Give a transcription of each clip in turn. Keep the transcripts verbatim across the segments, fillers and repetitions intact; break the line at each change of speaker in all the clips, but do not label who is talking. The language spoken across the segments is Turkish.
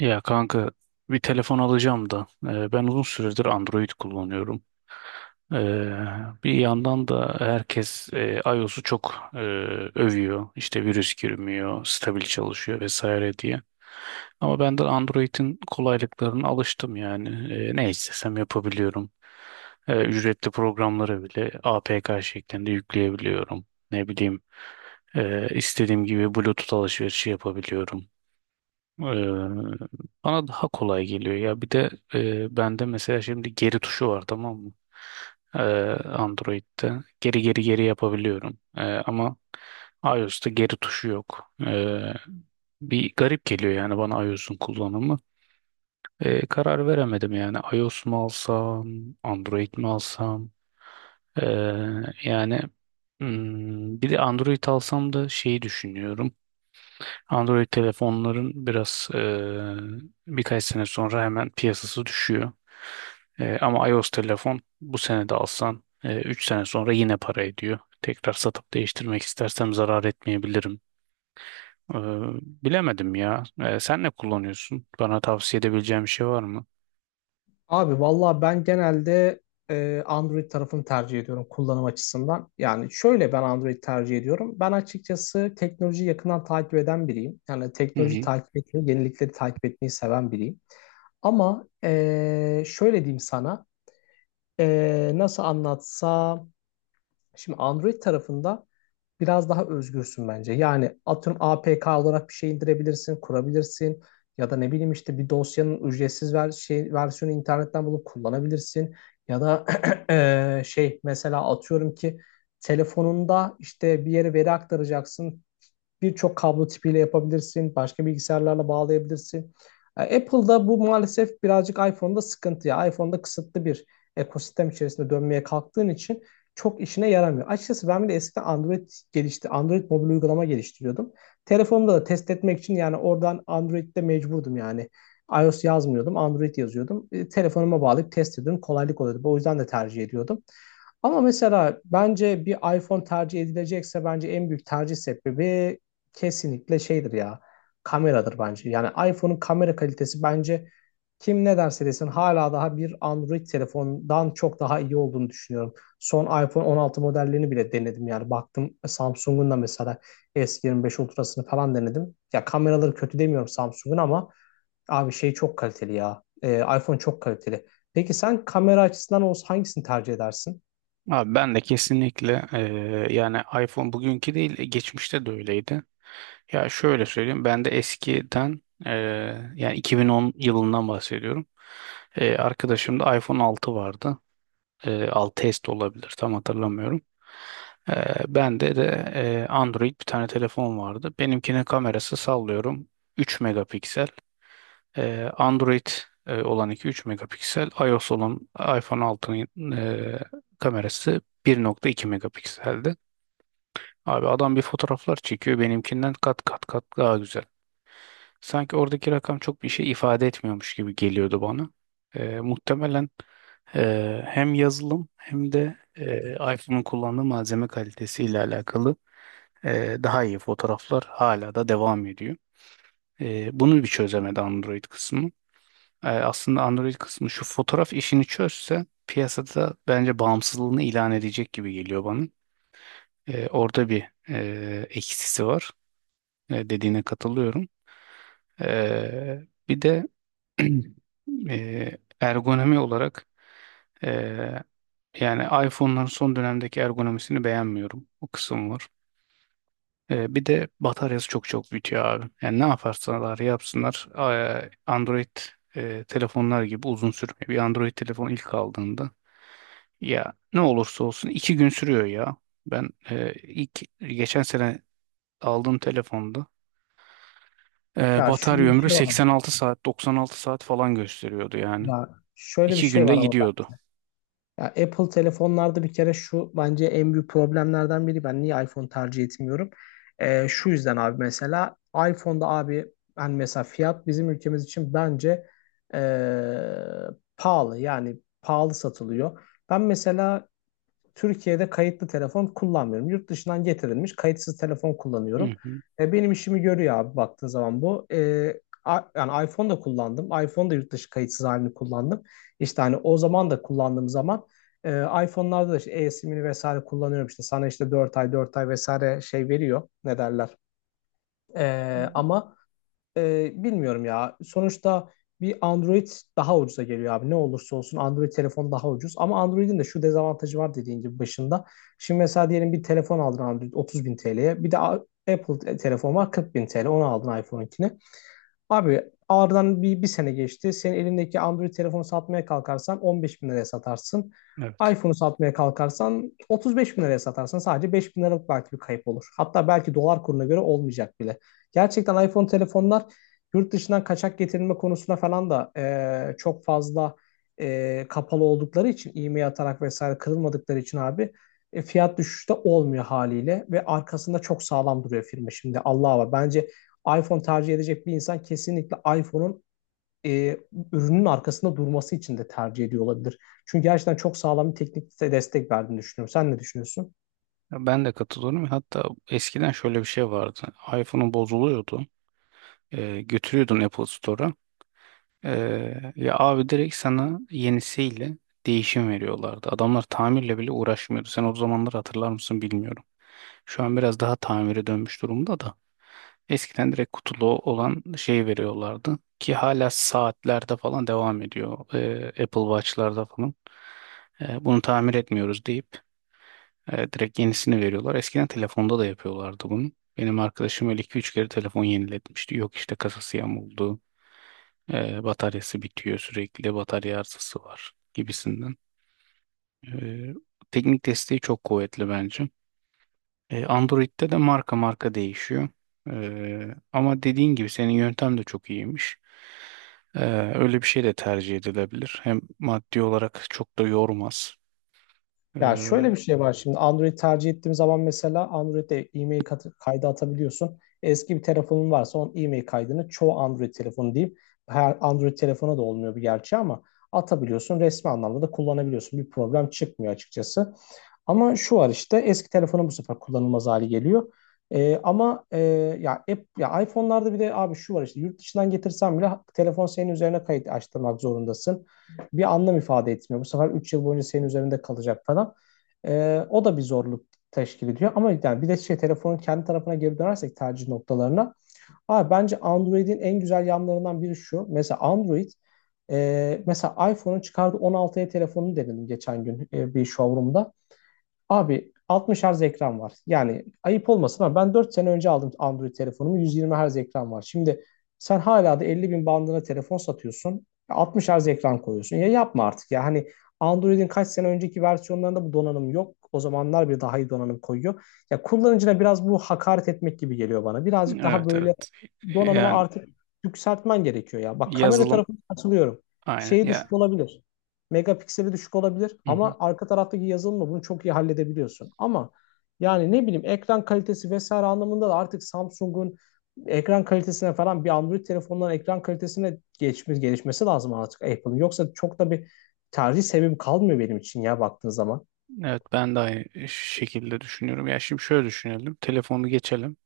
Ya kanka, bir telefon alacağım da e, ben uzun süredir Android kullanıyorum. E, Bir yandan da herkes e, iOS'u çok e, övüyor. İşte virüs girmiyor, stabil çalışıyor vesaire diye. Ama ben de Android'in kolaylıklarına alıştım yani. E, ne istesem yapabiliyorum. E, ücretli programları bile A P K şeklinde yükleyebiliyorum. Ne bileyim, e, istediğim gibi Bluetooth alışverişi yapabiliyorum. Eee, Bana daha kolay geliyor ya. Bir de eee, bende mesela şimdi geri tuşu var, tamam mı? Eee, Android'de geri geri geri yapabiliyorum. Eee, ama iOS'ta geri tuşu yok. Eee, bir garip geliyor yani bana iOS'un kullanımı. Eee, karar veremedim yani, iOS mu alsam, Android mi alsam? Eee, yani hmm, bir de Android alsam da şeyi düşünüyorum. Android telefonların biraz eee, birkaç sene sonra hemen piyasası düşüyor. Eee, ama iOS telefon bu sene de alsan üç sene sonra yine para ediyor. Tekrar satıp değiştirmek istersem zarar etmeyebilirim. Eee, Bilemedim ya. Eee, sen ne kullanıyorsun? Bana tavsiye edebileceğin bir şey var mı?
Abi valla ben genelde e, Android tarafını tercih ediyorum kullanım açısından. Yani şöyle ben Android tercih ediyorum. Ben açıkçası teknolojiyi yakından takip eden biriyim. Yani
Hı
teknoloji
hı.
takip etmeyi, yenilikleri takip etmeyi seven biriyim. Ama e, şöyle diyeyim sana, e, nasıl anlatsam, şimdi Android tarafında biraz daha özgürsün bence. Yani atıyorum A P K olarak bir şey indirebilirsin, kurabilirsin ya da ne bileyim işte bir dosyanın ücretsiz ver şey versiyonu internetten bulup kullanabilirsin ya da eee, şey mesela atıyorum ki telefonunda işte bir yere veri aktaracaksın birçok kablo tipiyle yapabilirsin. Başka bilgisayarlarla bağlayabilirsin. E, Apple'da bu maalesef birazcık iPhone'da sıkıntı ya. iPhone'da kısıtlı bir ekosistem içerisinde dönmeye kalktığın için çok işine yaramıyor. Açıkçası ben bile eskiden Android gelişti. Android mobil uygulama geliştiriyordum. Telefonumda da test etmek için yani oradan Android'de mecburdum yani. iOS yazmıyordum, Android yazıyordum. E, telefonuma bağlayıp test ediyordum. Kolaylık oluyordu. O yüzden de tercih ediyordum. Ama mesela bence bir iPhone tercih edilecekse bence en büyük tercih sebebi kesinlikle şeydir ya. Kameradır bence. Yani iPhone'un kamera kalitesi bence kim ne derse desin hala daha bir Android telefondan çok daha iyi olduğunu düşünüyorum. Son iPhone on altı modellerini bile denedim yani. Baktım e, Samsung'un da mesela S yirmi beş Ultra'sını falan denedim. Ya kameraları kötü demiyorum Samsung'un ama abi şey çok kaliteli ya. Ee, iPhone çok kaliteli. Peki sen kamera açısından olsa hangisini tercih edersin?
Abi, ben de kesinlikle eee, yani iPhone bugünkü değil, geçmişte de öyleydi. Ya şöyle söyleyeyim, ben de eskiden eee, yani iki bin on yılından bahsediyorum. Eee arkadaşımda iPhone altı vardı. Eee altı S de olabilir, tam hatırlamıyorum. Eee bende de eee, Android bir tane telefon vardı. Benimkinin kamerası sallıyorum üç megapiksel. Ee, Android e, olan iki üç megapiksel, iOS olan iPhone altının e, kamerası bir nokta iki megapikseldi. Abi, adam bir fotoğraflar çekiyor, benimkinden kat kat kat daha güzel. Sanki oradaki rakam çok bir şey ifade etmiyormuş gibi geliyordu bana. Ee, muhtemelen e, hem yazılım hem de e, iPhone'un kullandığı malzeme kalitesiyle alakalı e, daha iyi fotoğraflar, hala da devam ediyor. E, bunu bir çözemedi Android kısmı. E, aslında Android kısmı şu fotoğraf işini çözse, piyasada bence bağımsızlığını ilan edecek gibi geliyor bana. E, orada bir e, eksisi var. E, dediğine katılıyorum. E, Bir de e, ergonomi olarak, e, yani iPhone'ların son dönemdeki ergonomisini beğenmiyorum. O kısım var. E, bir de bataryası çok çok bitiyor abi. Yani ne yaparsalar yapsınlar, e, Android e, telefonlar gibi uzun sürmüyor. Bir Android telefon ilk aldığında, ya ne olursa olsun iki gün sürüyor ya. Ben e, ilk geçen sene aldığım telefonda e,
Ya şöyle
batarya
bir
ömrü
şey var. Ama-
seksen altı saat, doksan altı saat falan gösteriyordu yani.
Ya şöyle bir
İki
şey
günde
var ama
gidiyordu.
ya Apple telefonlarda bir kere şu bence en büyük problemlerden biri. Ben niye iPhone tercih etmiyorum? Ee, şu yüzden abi mesela iPhone'da abi hani mesela fiyat bizim ülkemiz için bence ee, pahalı yani pahalı satılıyor. Ben mesela Türkiye'de kayıtlı telefon kullanmıyorum. Yurt dışından getirilmiş kayıtsız telefon
Hı
kullanıyorum.
hı,
E, benim işimi görüyor abi baktığın zaman bu. E, a- yani iPhone da kullandım. iPhone da yurt dışı kayıtsız halini kullandım. İşte hani o zaman da kullandığım zaman e, iPhone'larda da işte e-simini vesaire kullanıyorum. İşte sana işte dört ay dört ay vesaire şey veriyor. Ne derler? E, ama ee, bilmiyorum ya. Sonuçta bir Android daha ucuza geliyor abi. Ne olursa olsun Android telefon daha ucuz. Ama Android'in de şu dezavantajı var dediğin gibi başında. Şimdi mesela diyelim bir telefon aldın Android otuz bin T L'ye. Bir de A- Apple te- telefon var kırk bin T L. Onu aldın iPhone'unkini. Abi aradan bir, bir sene geçti. Senin elindeki Android telefonu satmaya kalkarsan on beş bin liraya satarsın.
evet.
iPhone'u satmaya kalkarsan otuz beş bin liraya satarsın. Sadece beş bin liralık belki bir kayıp olur. Hatta belki dolar kuruna göre olmayacak bile. Gerçekten iPhone telefonlar yurt dışından kaçak getirilme konusuna falan da e, çok fazla e, kapalı oldukları için e-mail atarak vesaire kırılmadıkları için abi e, fiyat düşüşü de olmuyor haliyle ve arkasında çok sağlam duruyor firma şimdi Allah'a var. Bence iPhone tercih edecek bir insan kesinlikle iPhone'un e, ürünün arkasında durması için de tercih ediyor olabilir. Çünkü gerçekten çok sağlam bir teknik destek verdiğini düşünüyorum. Sen ne düşünüyorsun?
Ya, ben de katılıyorum. Hatta eskiden şöyle bir şey vardı. iPhone'un bozuluyordu. Ee, götürüyordun Apple Store'a. Ee, ya abi, direkt sana yenisiyle değişim veriyorlardı. Adamlar tamirle bile uğraşmıyordu. Sen o zamanları hatırlar mısın, bilmiyorum. Şu an biraz daha tamire dönmüş durumda da. Eskiden direkt kutulu olan şey veriyorlardı. Ki hala saatlerde falan devam ediyor. Ee, Apple Watch'larda falan. Ee, bunu tamir etmiyoruz deyip evet, direkt yenisini veriyorlar. Eskiden telefonda da yapıyorlardı bunu. Benim arkadaşım öyle iki üç kere telefon yeniletmişti. Yok işte, kasası yamuldu, e, bataryası bitiyor sürekli, batarya arızası var gibisinden. E, Teknik desteği çok kuvvetli bence. E, Android'de de marka marka değişiyor. E, ama dediğin gibi, senin yöntem de çok iyiymiş. E, Öyle bir şey de tercih edilebilir. Hem maddi olarak çok da yormaz. E,
Ya şöyle bir şey var şimdi Android tercih ettiğim zaman mesela Android'e e-mail kat- kaydı atabiliyorsun. Eski bir telefonun varsa onun e-mail kaydını çoğu Android telefonu diyeyim. Her Android telefona da olmuyor bir gerçi ama atabiliyorsun. Resmi anlamda da kullanabiliyorsun. Bir problem çıkmıyor açıkçası. Ama şu var işte eski telefonun bu sefer kullanılmaz hali geliyor. Ee, ama e, ya, app, ya iPhone'larda bir de abi şu var işte yurt dışından getirsen bile telefon senin üzerine kayıt açtırmak zorundasın. Bir anlam ifade etmiyor. Bu sefer üç yıl boyunca senin üzerinde kalacak falan. Ee, o da bir zorluk teşkil ediyor. Ama yani bir de şey telefonun kendi tarafına geri dönersek tercih noktalarına. Abi bence Android'in en güzel yanlarından biri şu. Mesela Android e, mesela iPhone'un çıkardığı on altıya telefonunu denedim geçen gün e, bir showroom'da. Abi altmış Hz ekran var. Yani ayıp olmasın ama ben dört sene önce aldım Android telefonumu. Yüz yirmi Hz ekran var. Şimdi sen hala da elli bin bandına telefon satıyorsun. Altmış Hz ekran koyuyorsun. Ya yapma artık ya. Hani Android'in kaç sene önceki versiyonlarında bu donanım yok. O zamanlar bir daha iyi donanım koyuyor. Ya kullanıcına biraz bu hakaret etmek gibi geliyor bana. Birazcık daha
evet,
böyle
evet.
donanımı
Yani
artık yükseltmen gerekiyor ya. Bak kamera
yazılım.
tarafına katılıyorum.
Aynen
Şeyi
ya.
düşük olabilir megapikseli düşük olabilir
Hı hı.
ama arka taraftaki yazılımla bunu çok iyi halledebiliyorsun. Ama yani ne bileyim ekran kalitesi vesaire anlamında da artık Samsung'un ekran kalitesine falan bir Android telefonların ekran kalitesine geçmiş gelişmesi lazım artık Apple'ın. Yoksa çok da bir tercih sebebim kalmıyor benim için ya baktığın zaman.
Evet, ben de aynı şekilde düşünüyorum. Ya, şimdi şöyle düşünelim. Telefonu geçelim.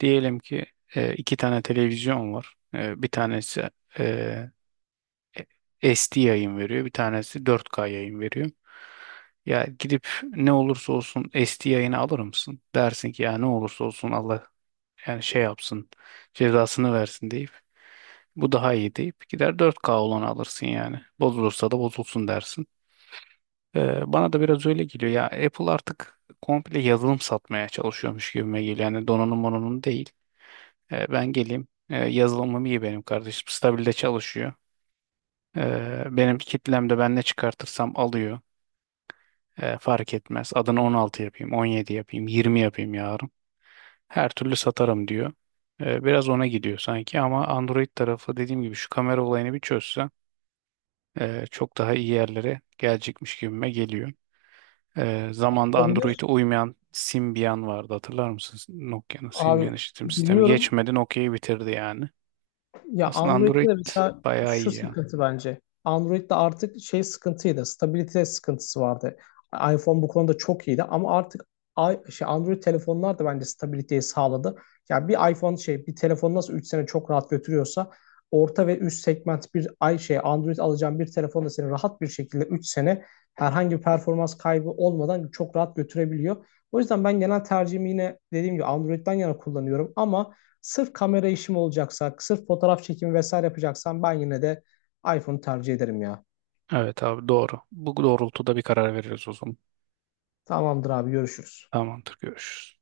Diyelim ki e, iki tane televizyon var. E, bir tanesi e, S D yayın veriyor. Bir tanesi dört K yayın veriyor. Ya gidip ne olursa olsun S D yayını alır mısın? Dersin ki ya ne olursa olsun, Allah yani şey yapsın, cezasını versin deyip, bu daha iyi deyip gider dört K olanı alırsın yani. Bozulursa da bozulsun dersin. Ee, bana da biraz öyle geliyor. Ya, Apple artık komple yazılım satmaya çalışıyormuş gibime geliyor. Yani donanım onun değil. Ee, ben geleyim. Ee, yazılımım iyi benim kardeşim. Stabilde çalışıyor. Ee, benim kitlemde ben ne çıkartırsam alıyor. Ee, fark etmez. Adını on altı yapayım, on yedi yapayım, yirmi yapayım yarın. Her türlü satarım diyor. Ee, biraz ona gidiyor sanki ama Android tarafı, dediğim gibi, şu kamera olayını bir çözse e, çok daha iyi yerlere gelecekmiş gibime geliyor. Ee, zamanda Android'e
Olabilir.
uymayan Symbian vardı, hatırlar mısınız? Nokia'nın Symbian
Abi
işletim sistemi
biliyorum
geçmedi, Nokia'yı bitirdi yani.
ya
Aslında Android
Android'de de mesela
bayağı
şu
iyi ya.
sıkıntı bence. Android'de artık şey sıkıntıydı. Stabilite sıkıntısı vardı. iPhone bu konuda çok iyiydi ama artık i- şey Android telefonlar da bence stabiliteyi sağladı. Ya bir iPhone şey bir telefon nasıl üç sene çok rahat götürüyorsa orta ve üst segment bir ay şey Android alacağın bir telefon da seni rahat bir şekilde üç sene herhangi bir performans kaybı olmadan çok rahat götürebiliyor. O yüzden ben genel tercihimi yine dediğim gibi Android'den yana kullanıyorum ama sırf kamera işim olacaksa, sırf fotoğraf çekimi vesaire yapacaksam ben yine de iPhone'u tercih ederim ya.
Evet abi, doğru. Bu doğrultuda bir karar veririz o zaman.
Tamamdır abi görüşürüz.
Tamamdır, görüşürüz.